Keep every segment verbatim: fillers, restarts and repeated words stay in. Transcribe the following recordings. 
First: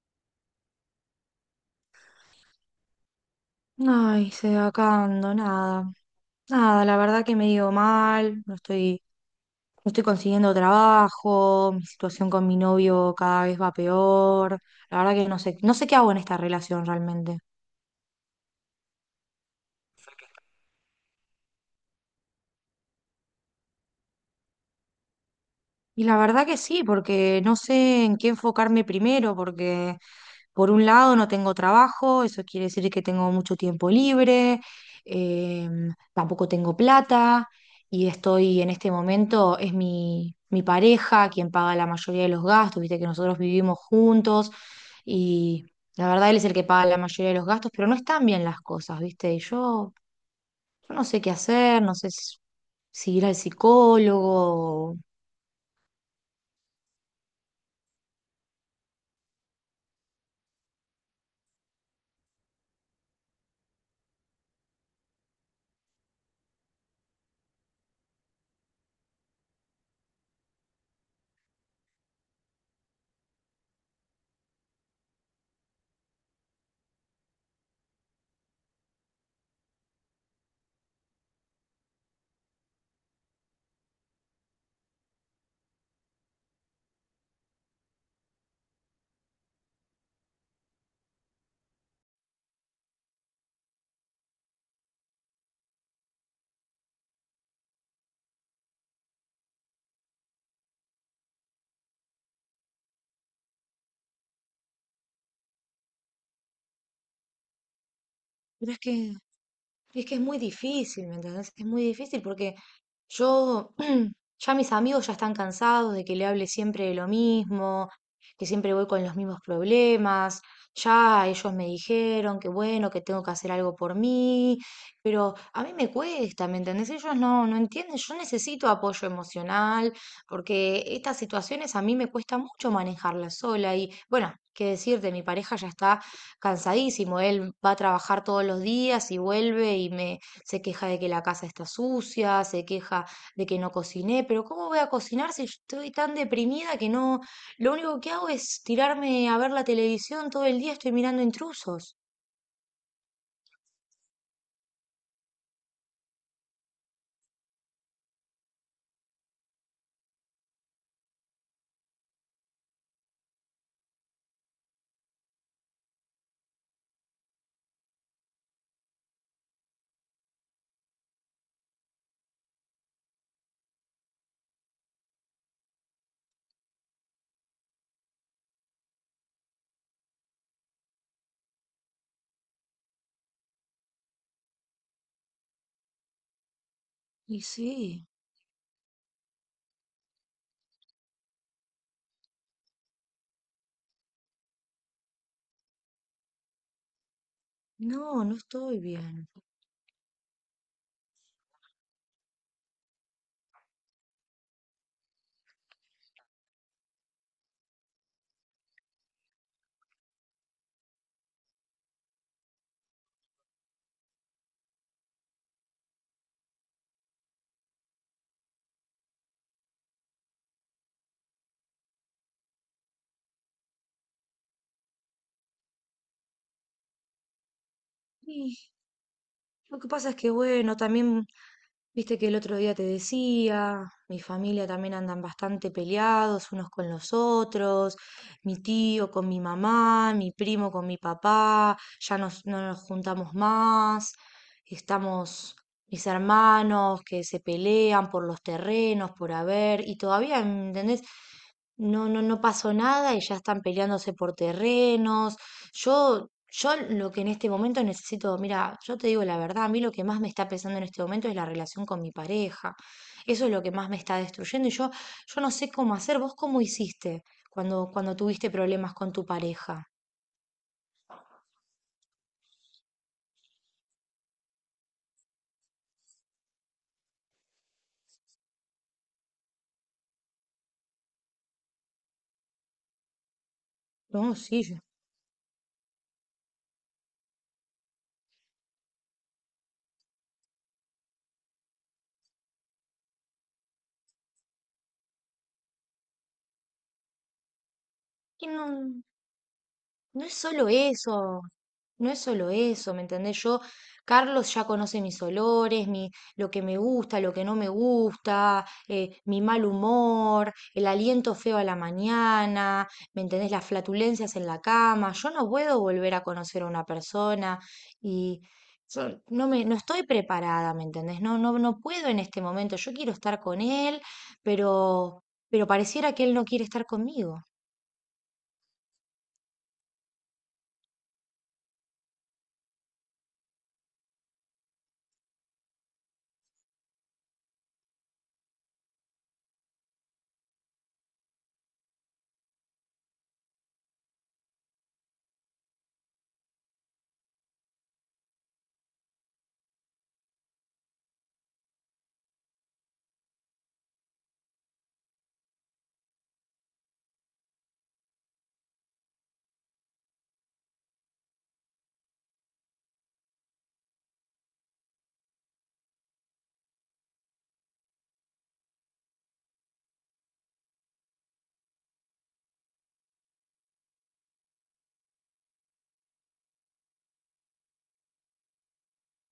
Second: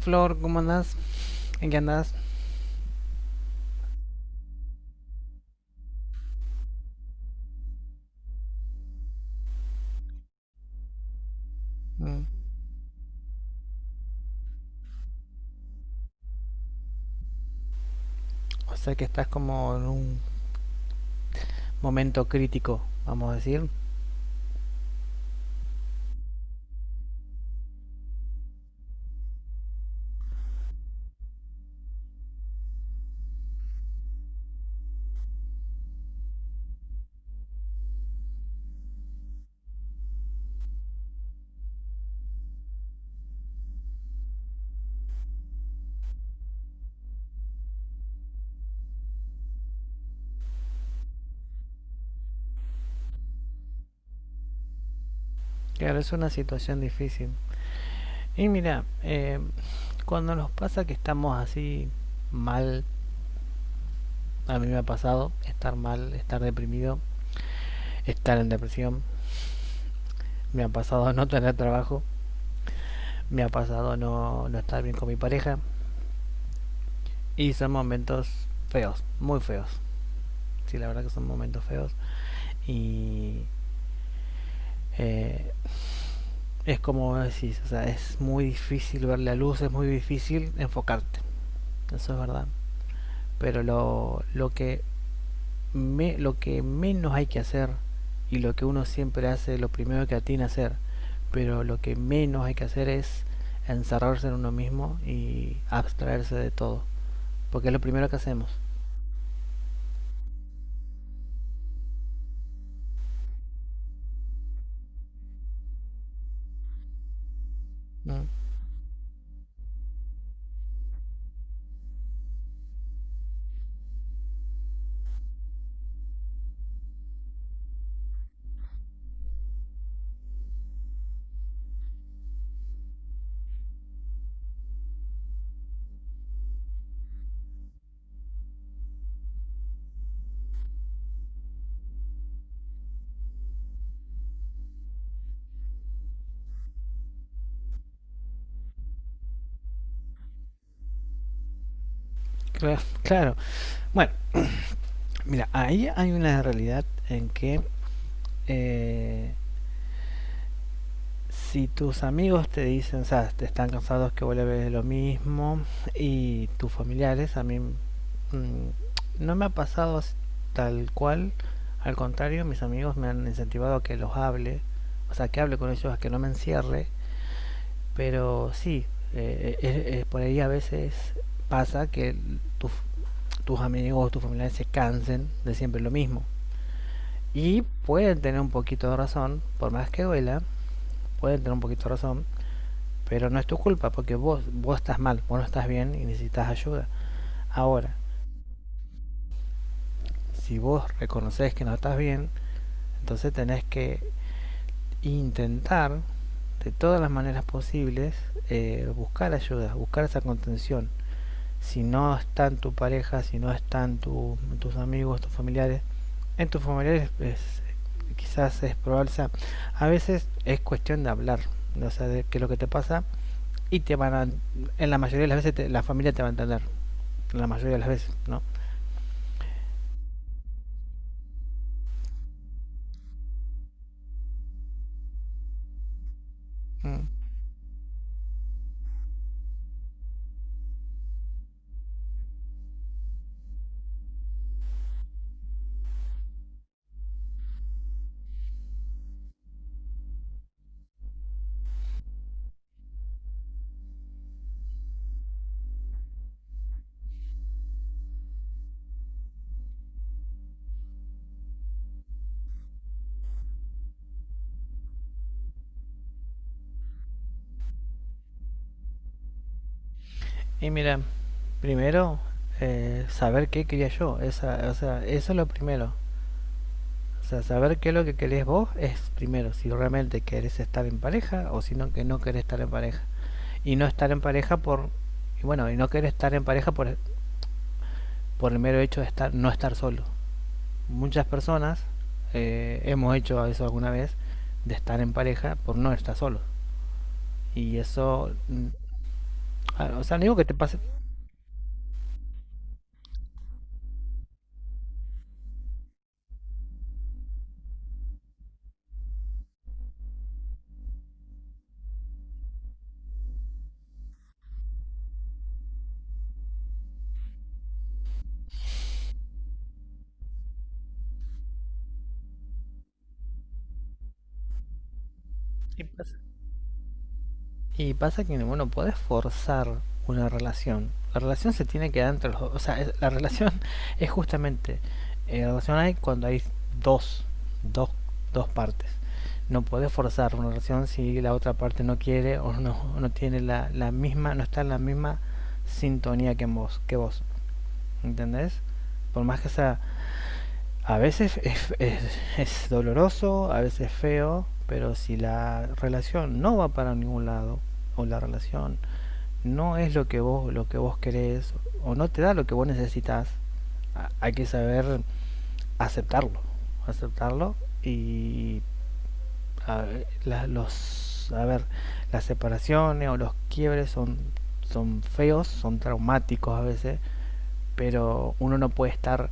Flor, ¿cómo andás? ¿En qué andás? Ay, se va acabando, nada. Nada, la verdad que me dio mal, no estoy, no estoy consiguiendo trabajo, mi Mm. situación con mi novio cada vez va peor. La verdad que no sé, no sé qué hago en esta relación realmente. O sea que estás como en un momento crítico, vamos a decir. Y la verdad que sí, porque no sé en qué enfocarme primero, porque por un lado no tengo trabajo, eso quiere decir que tengo mucho tiempo libre, em, tampoco tengo plata y estoy en este momento, es mi, mi pareja quien paga la mayoría de los gastos, viste que nosotros vivimos juntos y la verdad él es el que paga la mayoría de los gastos, pero no están bien las cosas, viste, y yo, yo no sé qué hacer, no sé si, si ir al psicólogo, Claro, es una situación difícil. Y mira, eh, cuando nos pasa que estamos así mal, a mí me ha pasado estar mal, estar deprimido, estar en depresión, me ha pasado no tener trabajo, me ha pasado no, no estar bien con mi pareja. Y son momentos feos, muy feos. Sí, la verdad que son momentos feos. Y eh, es como decís, o sea, es muy difícil ver la luz, es muy difícil enfocarte, eso es verdad. Pero lo, lo, que, me, lo que menos hay que hacer y lo que uno siempre hace, lo primero que atina a hacer, pero lo que menos hay que hacer es encerrarse en uno mismo y abstraerse de todo, porque es lo primero que hacemos. pero es que y Es que es muy difícil, ¿me entendés? Es muy difícil porque yo, ya mis amigos ya están cansados de que le hable siempre de lo mismo, ¿No? que siempre voy con los mismos problemas. Ya ellos me dijeron que bueno, que tengo que hacer algo por mí, pero a mí me cuesta, ¿me entendés? Ellos no, no entienden, yo necesito apoyo emocional, porque estas situaciones a mí me cuesta mucho manejarlas sola y bueno, qué decirte, mi pareja ya está cansadísimo. Él va a trabajar todos los días y vuelve y me se queja de que la casa está sucia, se queja de que no cociné, pero ¿cómo voy a cocinar si estoy tan deprimida que no, lo único que hago es tirarme a ver la televisión todo el día, estoy mirando intrusos? Claro, claro. Bueno, mira, ahí hay una realidad en que eh, si tus amigos te dicen, o sea, te están cansados que vuelves lo mismo, y tus familiares, a mí mm, no me ha pasado tal cual, al contrario, mis amigos me han incentivado a que los hable, o sea, que hable con ellos, a que no me encierre, pero sí, eh, eh, eh, eh, por ahí a veces pasa que tus, tus amigos o tus familiares se cansen de siempre lo mismo. Y Y sí, pueden tener un poquito de razón, por más que duela, pueden tener un poquito de razón, pero no es tu culpa porque vos, vos estás mal, vos no estás bien y necesitas ayuda. Ahora, no, no estoy bien. si vos reconoces que no estás bien, entonces tenés que intentar de todas las maneras posibles eh, buscar ayuda, buscar esa contención. Si no están tu pareja, si no están tu, tus amigos, tus familiares, en tus familiares es, quizás es probable, o sea, a veces es cuestión de hablar, o sea, de qué es lo que te pasa y te van a, en la mayoría de las veces te, la familia te va a entender. La mayoría de las veces, ¿no? Y lo que pasa es que, bueno, también viste que el otro día te decía, mi familia también andan bastante peleados unos con los otros, mi tío con mi mamá, mi primo con mi papá, ya nos- no nos juntamos más, estamos mis hermanos que se pelean por los terrenos, por haber, y todavía, ¿entendés? No, no, no pasó nada y ya están peleándose por terrenos. Yo, yo lo que en este momento necesito, mira, yo te digo la verdad, a mí lo que más me está pesando en este momento es la relación con mi pareja. Eso es lo que más me está destruyendo y yo, yo no sé cómo hacer. ¿Vos cómo hiciste cuando, cuando tuviste problemas con tu pareja? Y mira, primero, eh, saber qué quería yo, esa, o sea, eso es lo primero. O sea, saber qué es lo que querés vos es primero, si realmente querés estar en pareja o si no, que no querés estar en pareja. Y no estar en No, pareja sí, yo. por, y bueno, y no querer estar en pareja por, por el mero hecho de estar, no estar solo. Muchas personas eh, hemos hecho eso alguna vez, de estar en pareja por no estar solo. Y eso, Y mm, no. ah, o sea, no No es digo que te solo eso, no es solo eso, ¿me entendés? Yo, Carlos ya conoce mis olores, mi, lo que me gusta, lo que no me gusta, eh, mi mal humor, el aliento feo a la mañana, ¿me entendés? Las flatulencias en la cama. Yo no puedo volver a conocer a una persona y yo no me, no estoy preparada, ¿me entendés? No, no, no puedo en este momento. Yo quiero estar con él, pero, pero pareciera pase. que él no quiere estar conmigo. Y pasa que, bueno, podés forzar una relación. La relación se tiene que dar entre los dos. O sea, es- la relación es justamente. Eh, la relación hay cuando hay dos, dos, dos partes. No podés forzar una relación si la otra parte no quiere o no, no tiene la, la misma, no está en la misma sintonía que vos, que vos. ¿Entendés? Por más que sea. A veces es, es- es doloroso, a veces es feo, pero si la relación no va para ningún lado, o la relación no es lo que vos lo que vos querés o no te da lo que vos necesitas, hay que saber aceptarlo, aceptarlo y a ver, la- los a ver, las separaciones o los quiebres son son feos, son traumáticos a veces, pero uno no puede estar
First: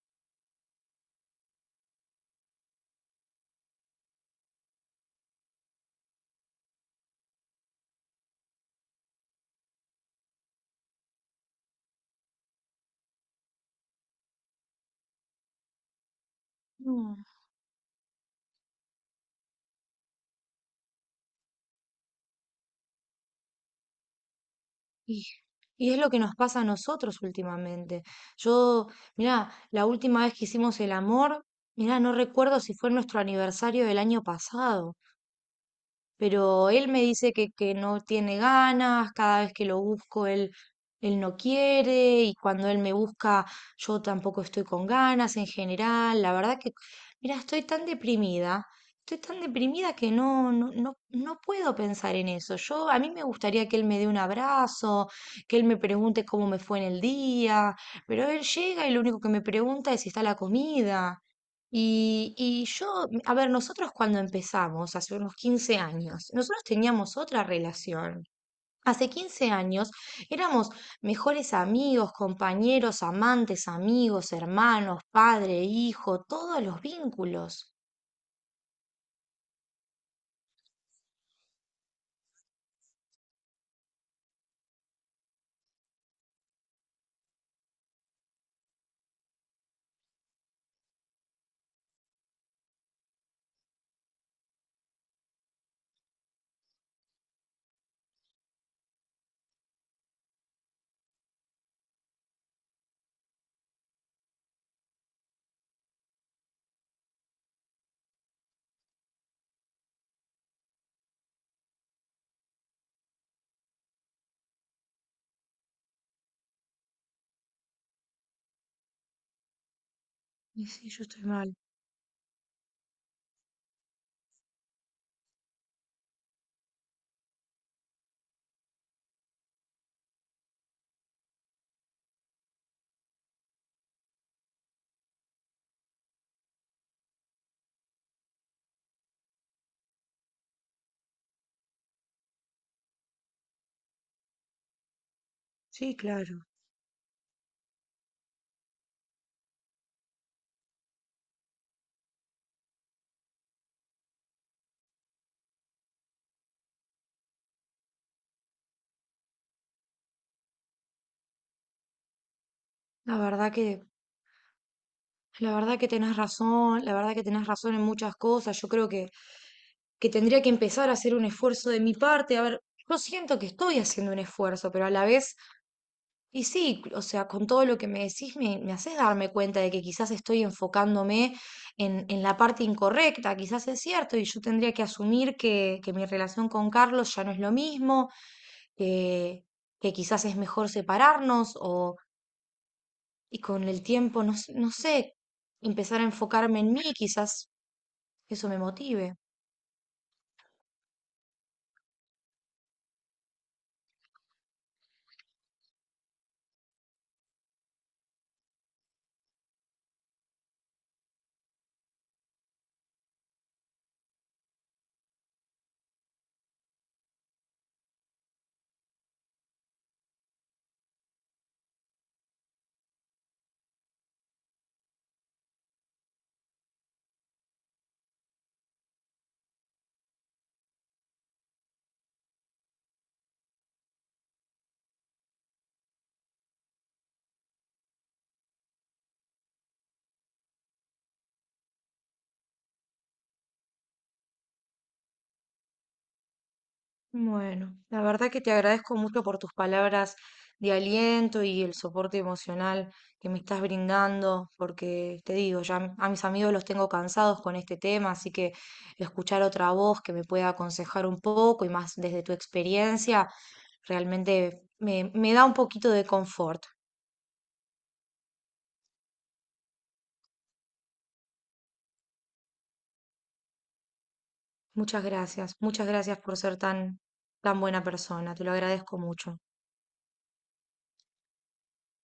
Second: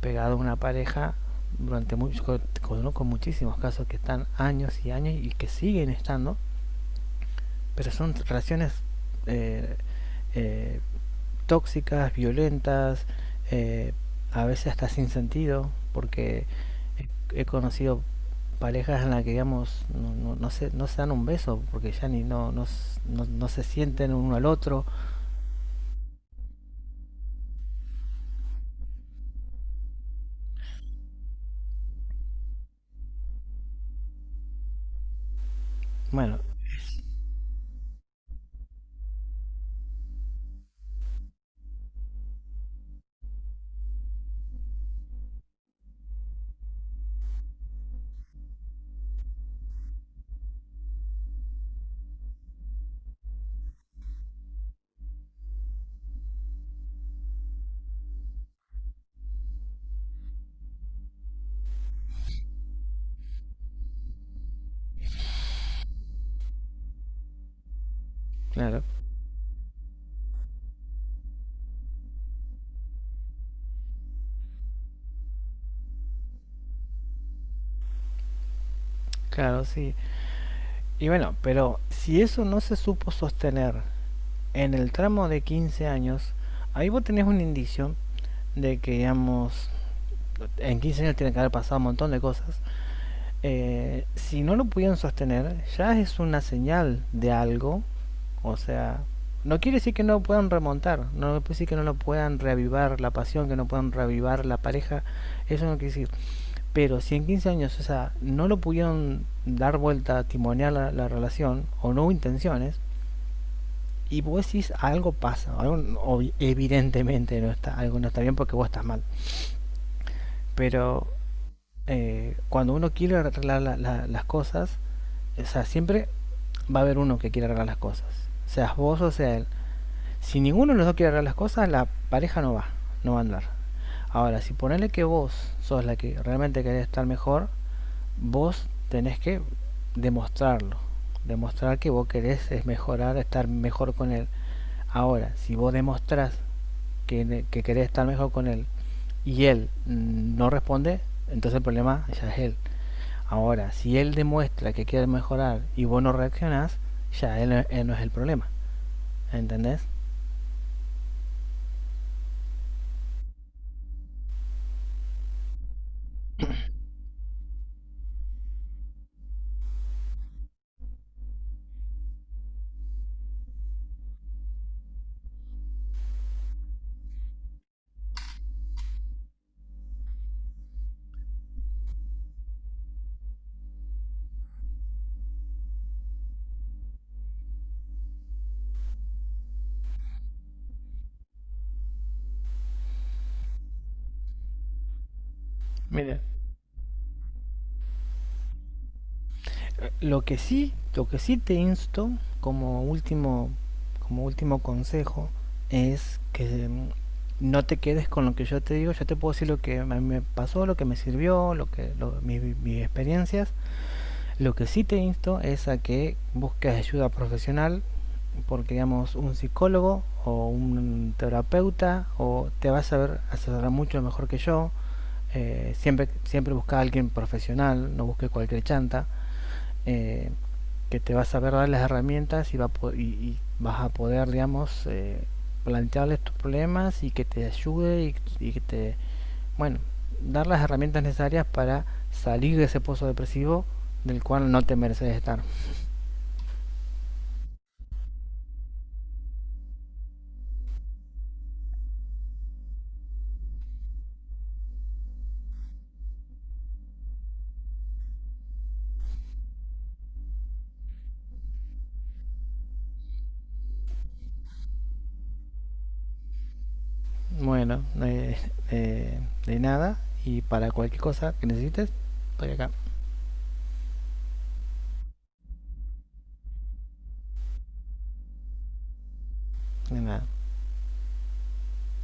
pegado a una pareja durante mucho, con- con muchísimos casos que están años y años y que siguen estando, pero son relaciones eh, eh, tóxicas, violentas, eh, a veces hasta sin sentido, porque No. he, he conocido parejas en las que, digamos, no, no, no se, no se dan un beso, porque ya ni no, no, no, no se sienten uno al otro. Y, y es lo que nos pasa a nosotros últimamente. Yo, mirá, la última vez que hicimos el amor, mirá, no recuerdo si fue nuestro aniversario del año pasado, Bueno, pero él me dice que, que no tiene ganas, cada vez que lo busco él, él no quiere y cuando él me busca yo tampoco estoy con ganas en general. La verdad que, mira, estoy tan deprimida, estoy tan deprimida que no, no, no, no puedo pensar en eso. Yo, a mí me gustaría que él me dé un abrazo, que él me pregunte cómo me fue en el día, pero él llega y lo único que me pregunta es si está la comida. Y, y yo, mm, a ver, nosotros cuando empezamos, hace unos quince años, nosotros teníamos otra relación. claro, Hace quince años éramos mejores amigos, compañeros, amantes, amigos, hermanos, padre, hijo, todos los vínculos. claro, sí. Y bueno, pero si eso no se supo sostener en el tramo de quince años, ahí vos tenés un indicio de que, digamos, en quince años tiene que haber pasado un montón de cosas eh, si no lo pudieron sostener, ya es una señal de algo. O sea, no quiere decir que no puedan remontar, no quiere decir que no lo puedan reavivar la pasión, que no puedan reavivar la pareja, eso no quiere decir. Pero si en quince años, o sea, no lo pudieron dar vuelta, timonear la, la relación, o no hubo intenciones, y vos decís algo pasa, algo, evidentemente no está, algo no está bien porque vos estás mal. Y sí, yo Pero estoy mal. eh, cuando uno quiere arreglar la- la- las cosas, o sea, siempre va a haber uno que quiere arreglar las cosas. Seas vos o sea él. Si ninguno de los dos quiere arreglar las cosas, la pareja no va, no va a andar. Ahora, si ponele que vos sos la que realmente querés estar mejor, vos tenés que demostrarlo. Demostrar que vos querés es mejorar, estar mejor con él. Ahora, si vos Sí, demostrás claro. que, que querés estar mejor con él y él mm, no responde, entonces el problema ya es él. Ahora, si él demuestra que quiere mejorar y vos no reaccionás, ya él, él no es el problema. ¿Entendés? La verdad que, la verdad que tenés razón, la verdad que tenés razón en muchas cosas. Yo creo que, que tendría que empezar a hacer un esfuerzo de mi parte. A ver, yo siento que estoy haciendo un esfuerzo, pero a la vez y sí, o sea, con todo lo que me decís, me, me haces darme cuenta de que quizás estoy enfocándome en, en la parte incorrecta, quizás es cierto, y yo tendría que asumir que, que mi relación con Carlos ya no es lo mismo, que, que quizás es mejor separarnos, o, y con el tiempo, no, s- no sé, empezar a Mira, enfocarme en mí, quizás eso me motive. lo que sí, lo que sí te insto como último, como último consejo es que mm, no te quedes con lo que yo te digo. Yo te puedo decir lo que me pasó, lo que me sirvió, lo que lo- mi- mis experiencias. Lo que sí te insto es a que busques ayuda profesional, porque digamos un psicólogo o un terapeuta o te va a saber asesorar mucho mejor que yo. Eh, siempre siempre busca a alguien profesional, no busques cualquier chanta, eh, que te va a saber dar las herramientas y, va a y, y vas a poder, digamos, eh, plantearles tus problemas y que te ayude y, y que te bueno, dar las herramientas necesarias para salir de ese pozo depresivo del cual no te mereces estar. Bueno, la verdad que te agradezco mucho por tus palabras de aliento y el soporte emocional que me estás brindando, porque te digo, ya m- a mis amigos los tengo cansados con este tema, así que escuchar otra voz que me pueda aconsejar un poco y más desde tu experiencia, realmente me, me da un poquito de confort. Bueno, eh, eh, de nada y para cualquier cosa que necesites, estoy acá. Muchas gracias, muchas gracias por ser tan, tan buena persona, te lo agradezco mucho. De nada.